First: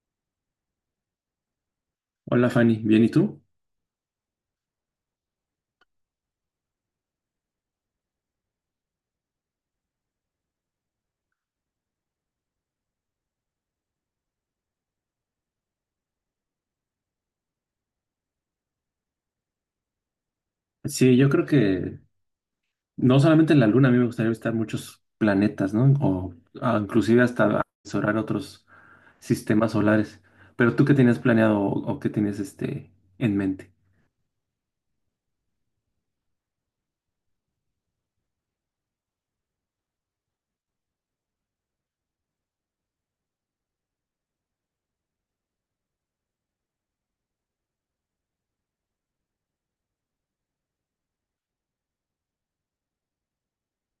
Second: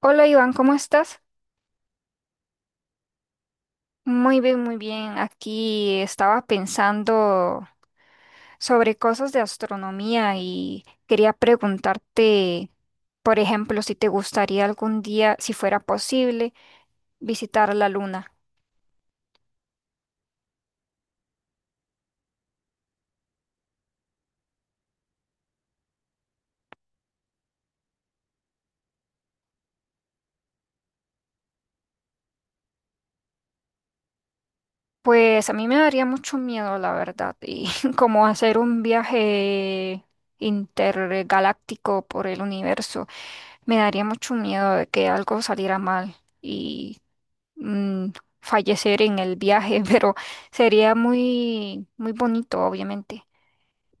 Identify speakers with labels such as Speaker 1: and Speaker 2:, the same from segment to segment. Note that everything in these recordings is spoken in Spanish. Speaker 1: Hola Iván, ¿cómo estás?
Speaker 2: Hola Fanny, ¿bien y tú?
Speaker 1: Muy bien, muy bien. Aquí estaba pensando sobre cosas de astronomía y quería preguntarte, por ejemplo, si te gustaría algún día, si fuera posible, visitar la luna.
Speaker 2: Sí, yo creo que no solamente en la Luna, a mí me gustaría visitar muchos planetas, ¿no? O inclusive hasta explorar otros sistemas solares. ¿Pero tú qué tenías planeado o qué tienes en mente?
Speaker 1: Pues a mí me daría mucho miedo, la verdad, y como hacer un viaje intergaláctico por el universo, me daría mucho miedo de que algo saliera mal. mm, Fallecer en el viaje, pero sería muy, muy bonito, obviamente.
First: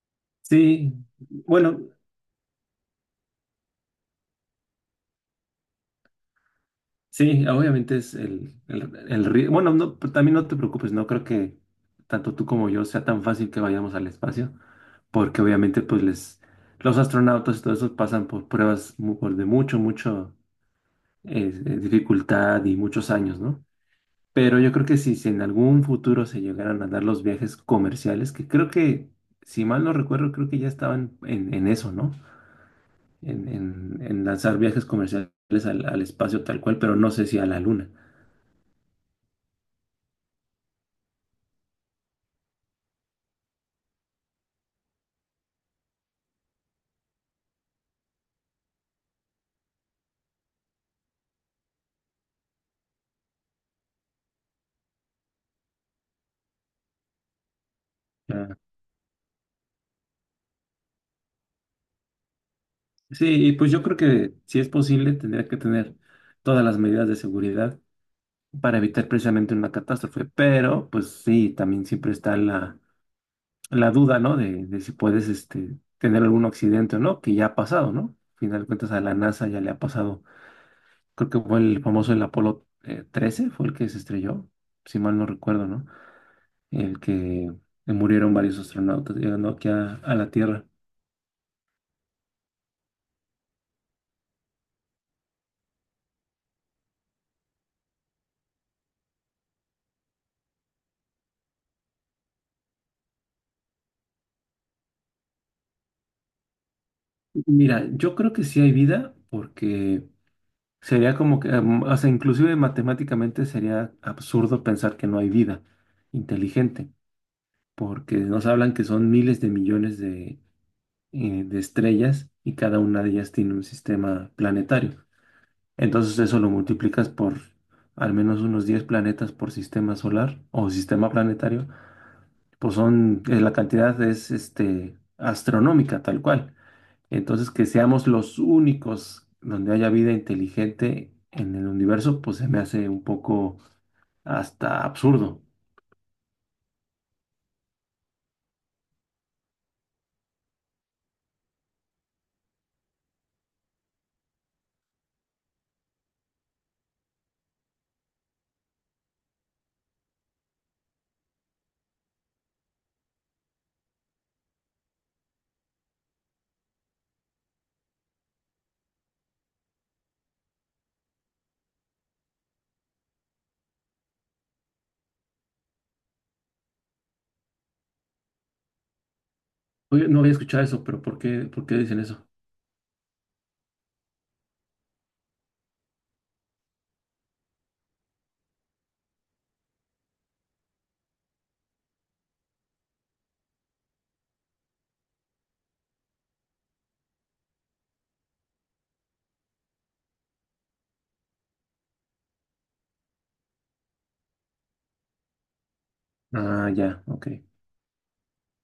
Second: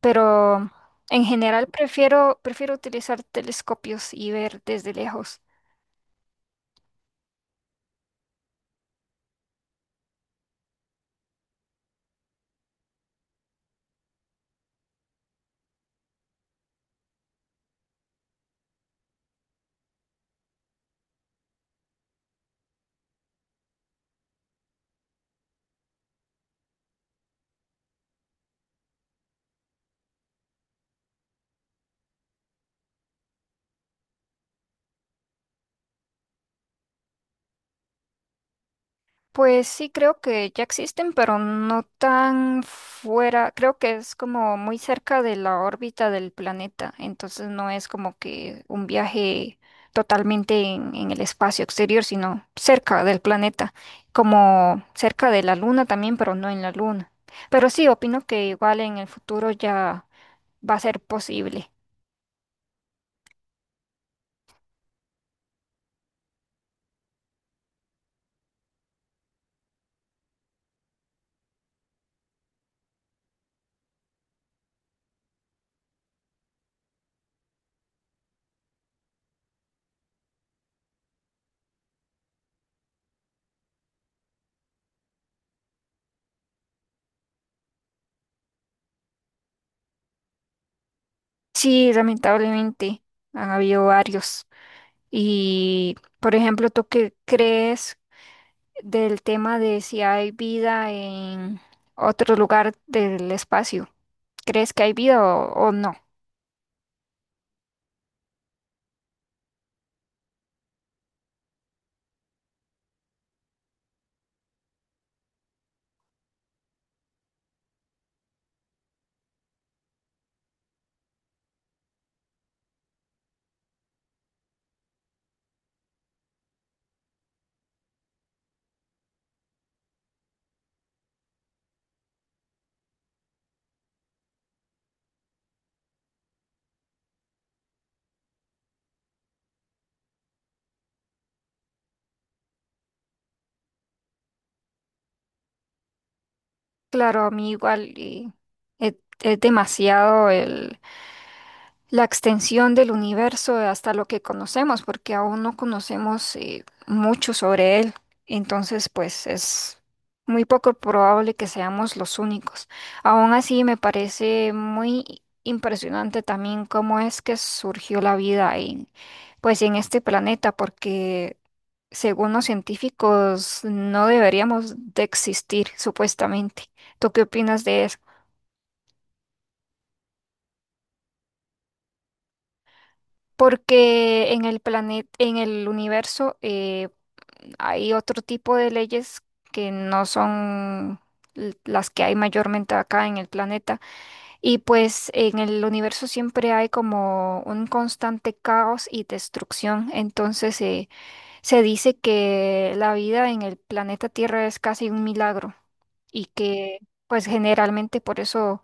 Speaker 1: Pero
Speaker 2: Sí,
Speaker 1: en general
Speaker 2: bueno,
Speaker 1: prefiero utilizar telescopios y ver desde lejos.
Speaker 2: sí, obviamente es Bueno, no, pero también no te preocupes, no creo que tanto tú como yo sea tan fácil que vayamos al espacio, porque obviamente pues los astronautas y todo eso pasan por pruebas por de mucho, mucho es dificultad y muchos años, ¿no? Pero yo creo que si en algún futuro se llegaran a dar los viajes comerciales, que creo que, si mal no recuerdo, creo que ya estaban en eso, ¿no? En lanzar viajes comerciales al espacio tal cual, pero no sé si a la luna.
Speaker 1: Pues sí, creo que ya existen, pero no tan fuera, creo que es como muy cerca de la órbita del planeta, entonces no es como que un viaje totalmente en el espacio exterior, sino cerca del planeta, como cerca de la luna también, pero no en la luna. Pero sí, opino que
Speaker 2: Ya.
Speaker 1: igual en el futuro ya va a ser posible.
Speaker 2: Sí, y pues yo creo que si es posible, tendría que tener todas las medidas de seguridad para evitar precisamente una catástrofe, pero pues sí, también siempre está la duda, ¿no? De si puedes tener algún accidente o no, que ya ha pasado, ¿no? Al final de cuentas a la NASA ya le ha pasado. Creo que fue el famoso el Apolo 13, fue el que se estrelló, si mal no recuerdo, ¿no? El que murieron varios astronautas llegando aquí a la Tierra.
Speaker 1: Sí, lamentablemente han habido varios. Y, por ejemplo, ¿tú qué crees del tema de si hay vida en otro lugar del espacio? ¿Crees que hay vida o, no?
Speaker 2: Mira, yo creo que sí hay vida porque sería como que, o sea, inclusive matemáticamente sería absurdo pensar que no hay vida inteligente, porque nos hablan que son miles de millones de estrellas y cada una de ellas tiene un sistema planetario. Entonces eso lo multiplicas por al menos unos 10 planetas por sistema solar o sistema planetario, pues son, la cantidad es astronómica tal cual. Entonces que seamos los únicos donde haya vida inteligente en el universo, pues se me hace un poco hasta absurdo.
Speaker 1: Claro, a mí igual, es, es demasiado la extensión del universo hasta lo que conocemos, porque aún no conocemos mucho sobre él. Entonces, pues es muy poco probable que seamos los únicos. Aún así, me parece muy impresionante también cómo es que surgió la vida pues, en este planeta, porque según los científicos no deberíamos de existir, supuestamente. ¿Tú qué opinas de eso?
Speaker 2: Oye, no había escuchado eso, pero ¿por qué dicen eso?
Speaker 1: Porque en el planeta, en el universo, hay otro tipo de leyes que no son las que hay mayormente acá en el planeta. Y pues en el universo siempre hay como un constante caos y destrucción. Entonces, se dice que la vida en el planeta Tierra es casi un milagro y
Speaker 2: Ah,
Speaker 1: que
Speaker 2: ya,
Speaker 1: pues
Speaker 2: ok.
Speaker 1: generalmente por eso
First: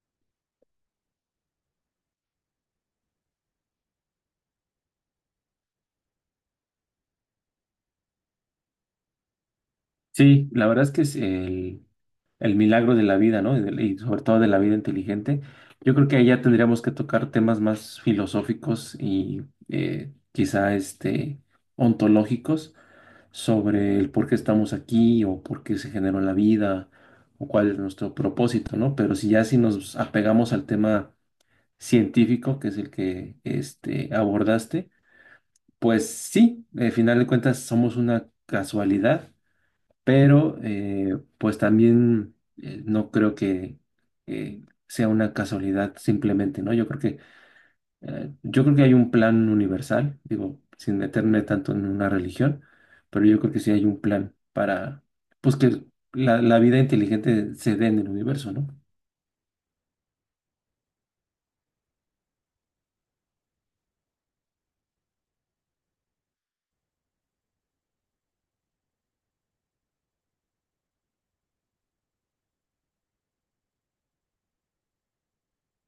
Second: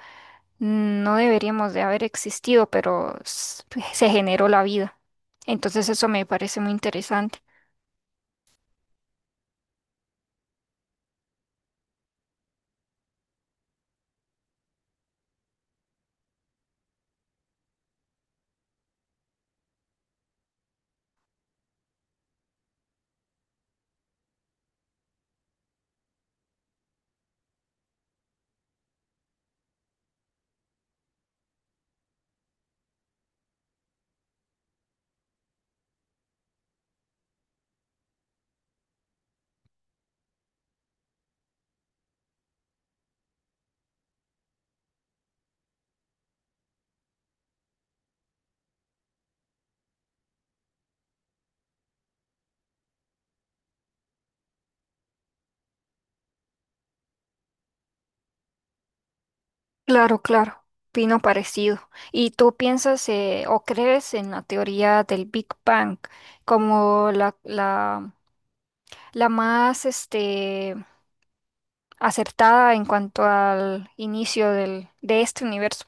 Speaker 1: no deberíamos de haber existido, pero se generó la vida. Entonces eso me parece muy interesante.
Speaker 2: Sí, la verdad es que es el milagro de la vida, ¿no? Y sobre todo de la vida inteligente. Yo creo que ahí ya tendríamos que tocar temas más filosóficos y quizá ontológicos sobre el por qué estamos aquí o por qué se generó la vida o cuál es nuestro propósito, ¿no? Pero si ya si nos apegamos al tema científico, que es el que abordaste, pues sí, al final de cuentas somos una casualidad pero pues también no creo que sea una casualidad simplemente, ¿no? Yo creo que hay un plan universal, digo, sin meterme tanto en una religión, pero yo creo que sí hay un plan para pues que la vida inteligente se dé en el universo, ¿no?
Speaker 1: Claro, claro, opino parecido. ¿Y tú piensas, o crees en la teoría del Big Bang como la más acertada en cuanto al inicio de este universo?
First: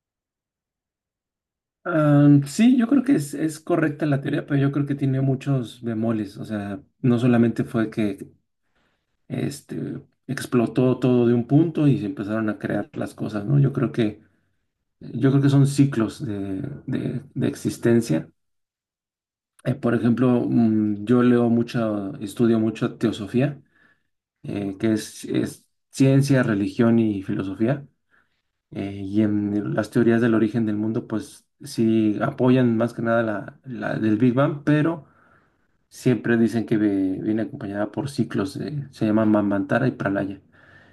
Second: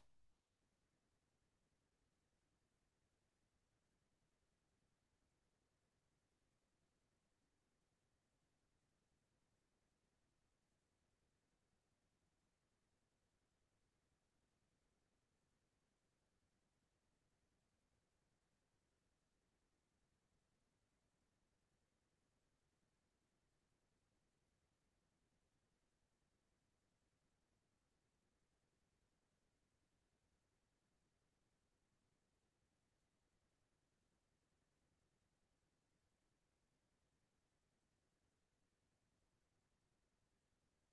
Speaker 2: Sí, yo creo que es correcta la teoría, pero yo creo que tiene muchos bemoles. O sea, no solamente fue que este, explotó todo de un punto y se empezaron a crear las cosas, ¿no? Yo creo que son ciclos de existencia. Por ejemplo, yo leo mucho, estudio mucho teosofía, que es ciencia, religión y filosofía. Y en las teorías del origen del mundo, pues sí apoyan más que nada la del Big Bang, pero siempre dicen que viene acompañada por ciclos, se llaman Mamantara y Pralaya.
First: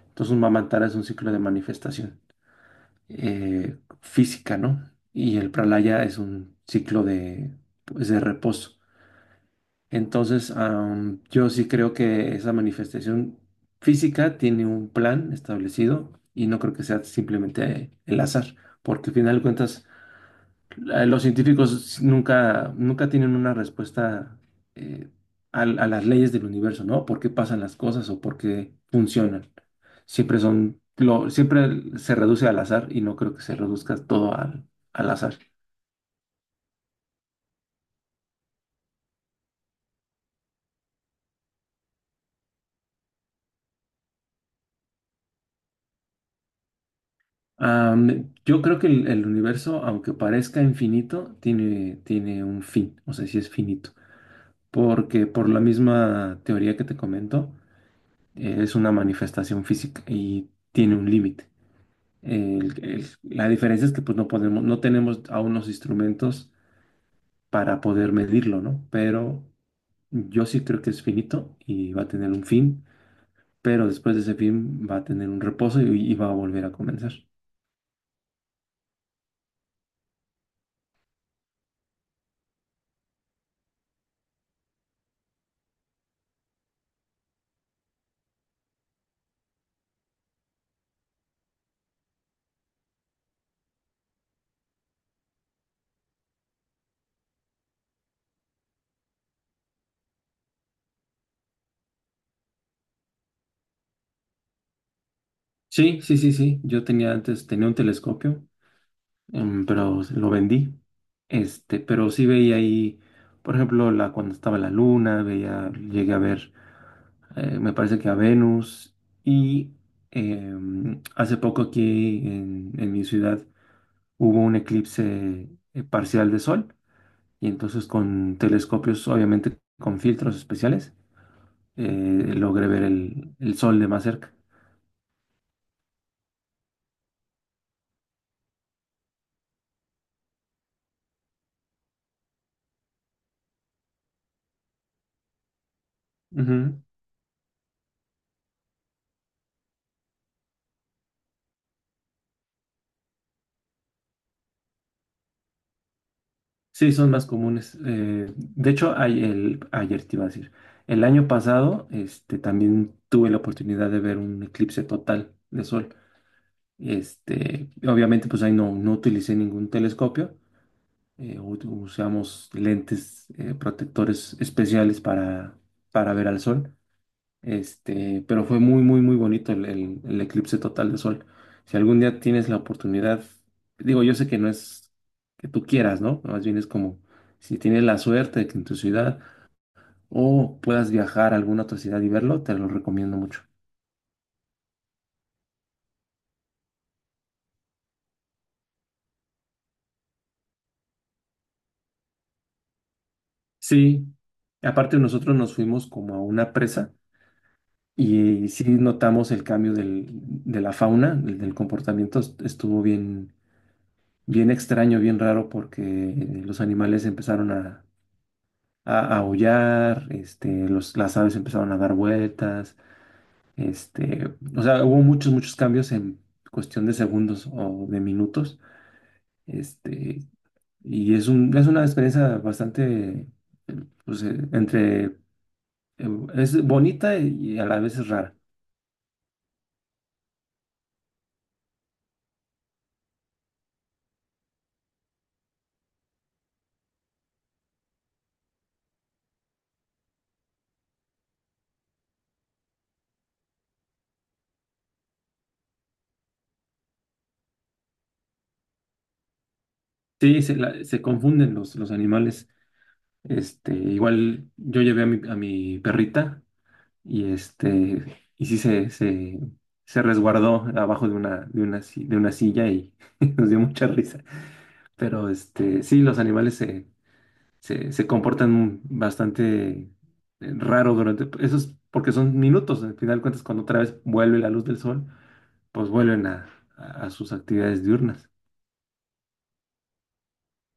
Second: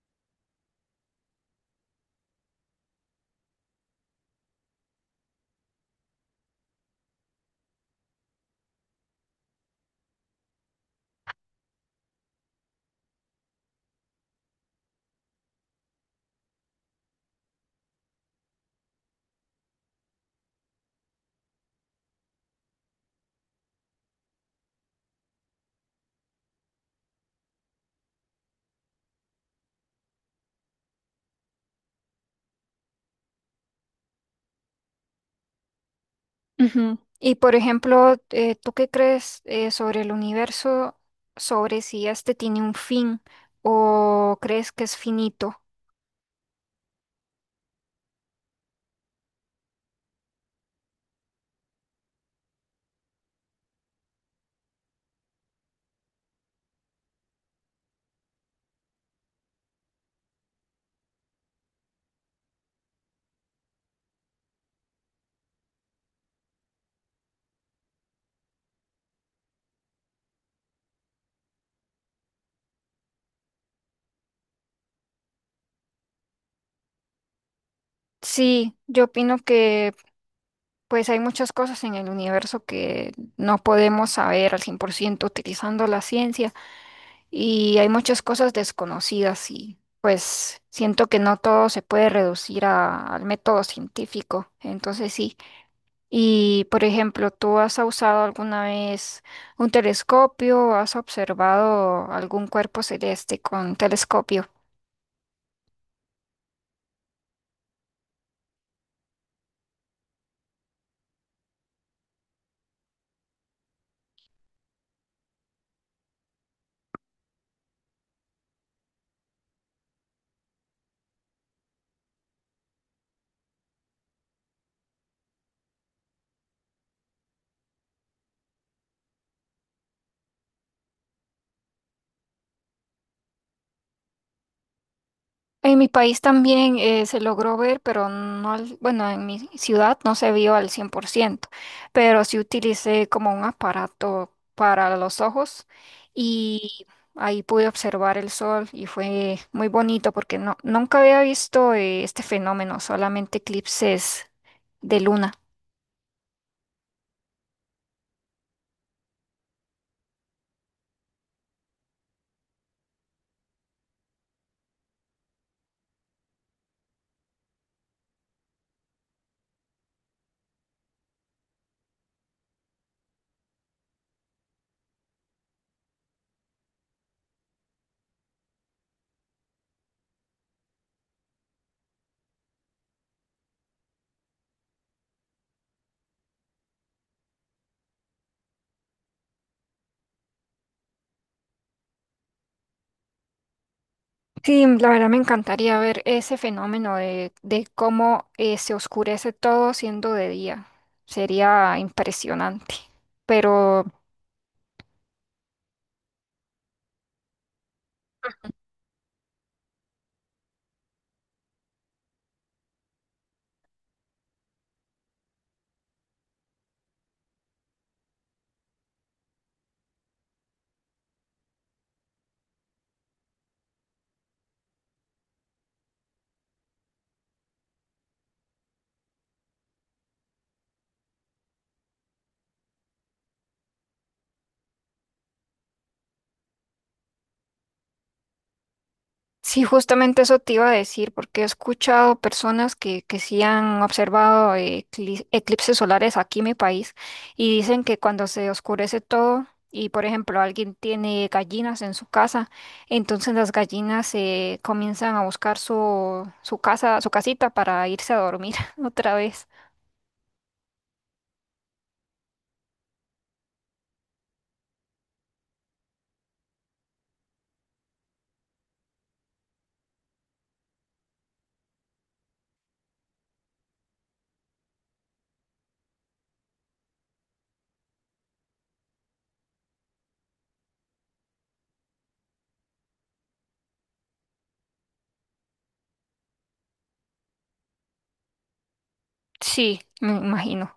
Speaker 2: Entonces, un mamantara es un ciclo de manifestación física, ¿no? Y el pralaya es un ciclo de, pues, de reposo. Entonces, yo sí creo que esa manifestación física tiene un plan establecido y no creo que sea simplemente el azar, porque al final de cuentas los científicos nunca, nunca tienen una respuesta eh, a las leyes del universo, ¿no? ¿Por qué pasan las cosas o por qué funcionan? Siempre se reduce al azar y no creo que se reduzca todo al azar.
Speaker 1: Ujú. Y por ejemplo, ¿tú qué crees, sobre el universo, sobre si este tiene un fin o crees que es finito?
Speaker 2: Yo creo que el universo, aunque parezca infinito, tiene un fin, o sea, sí es finito, porque por la misma teoría que te comento, es una manifestación física y tiene un límite. La diferencia es que pues no podemos, no tenemos aún los instrumentos para poder medirlo, ¿no? Pero yo sí creo que es finito y va a tener un fin, pero después de ese fin va a tener un reposo y va a volver a comenzar.
Speaker 1: Sí, yo opino que pues hay muchas cosas en el universo que no podemos saber al 100% utilizando la ciencia y hay muchas cosas desconocidas y pues siento que no todo se puede reducir al método científico. Entonces sí. Y, por ejemplo, ¿tú has usado alguna vez un telescopio? ¿Has observado algún cuerpo celeste con telescopio?
Speaker 2: Sí, sí, sí, sí. Yo tenía antes, tenía un telescopio pero lo vendí. Pero sí veía ahí, por ejemplo, cuando estaba la luna, llegué a ver, me parece que a Venus. Y hace poco aquí en mi ciudad hubo un eclipse parcial de sol. Y entonces con telescopios, obviamente con filtros especiales, logré ver el sol de más cerca.
Speaker 1: En mi país también, se logró ver, pero no, bueno, en mi ciudad no se vio al 100%, pero sí utilicé como un aparato para los ojos
Speaker 2: Ujú.
Speaker 1: y ahí pude observar el sol y fue muy bonito porque no, nunca había visto, este fenómeno, solamente eclipses de luna.
Speaker 2: Sí, son más comunes. De hecho, ayer te iba a decir, el año pasado, también tuve la oportunidad de ver un eclipse total de sol. Obviamente, pues ahí no utilicé ningún telescopio. Usamos lentes protectores especiales para ver al sol. Pero fue muy, muy, muy bonito el eclipse total de sol. Si algún día tienes la oportunidad, digo, yo sé que no es que tú quieras, ¿no? Más bien es como si tienes la suerte de que en tu ciudad o puedas viajar a alguna otra ciudad y verlo, te lo recomiendo mucho.
Speaker 1: Sí, la verdad me encantaría ver ese fenómeno de cómo, se oscurece todo siendo de día. Sería impresionante. Pero
Speaker 2: Sí, aparte nosotros nos fuimos como a una presa y sí notamos el cambio de la fauna, del comportamiento, estuvo bien, bien extraño, bien raro porque los animales empezaron a aullar, este, las aves empezaron a dar vueltas, o sea, hubo muchos, muchos cambios en cuestión de segundos o de minutos, este, y es una experiencia bastante, pues, eh, es bonita y a la vez es rara.
Speaker 1: sí, justamente eso te iba a decir, porque he escuchado personas que sí han observado, eclipses solares aquí en mi país y dicen que cuando se oscurece todo y, por ejemplo, alguien tiene gallinas en su casa, entonces las gallinas, comienzan a buscar su casa, su casita para irse a dormir otra vez.
Speaker 2: Sí, se confunden los animales, igual yo llevé a mi perrita y y sí se resguardó abajo de una, si- de una silla y nos dio mucha risa. Pero sí, los animales se comportan bastante raro durante, eso es porque son minutos, al final de cuentas cuando otra vez vuelve la luz del sol, pues vuelven a sus actividades diurnas.
Speaker 1: Sí, me imagino.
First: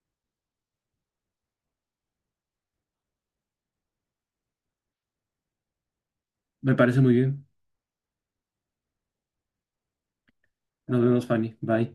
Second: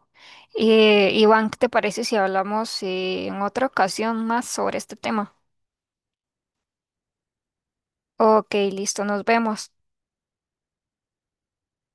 Speaker 1: Iván, ¿qué te parece si hablamos, en otra ocasión más sobre este tema?
Speaker 2: Me parece muy bien.
Speaker 1: Ok, listo, nos vemos.
Speaker 2: Nos vemos, Fanny. Bye.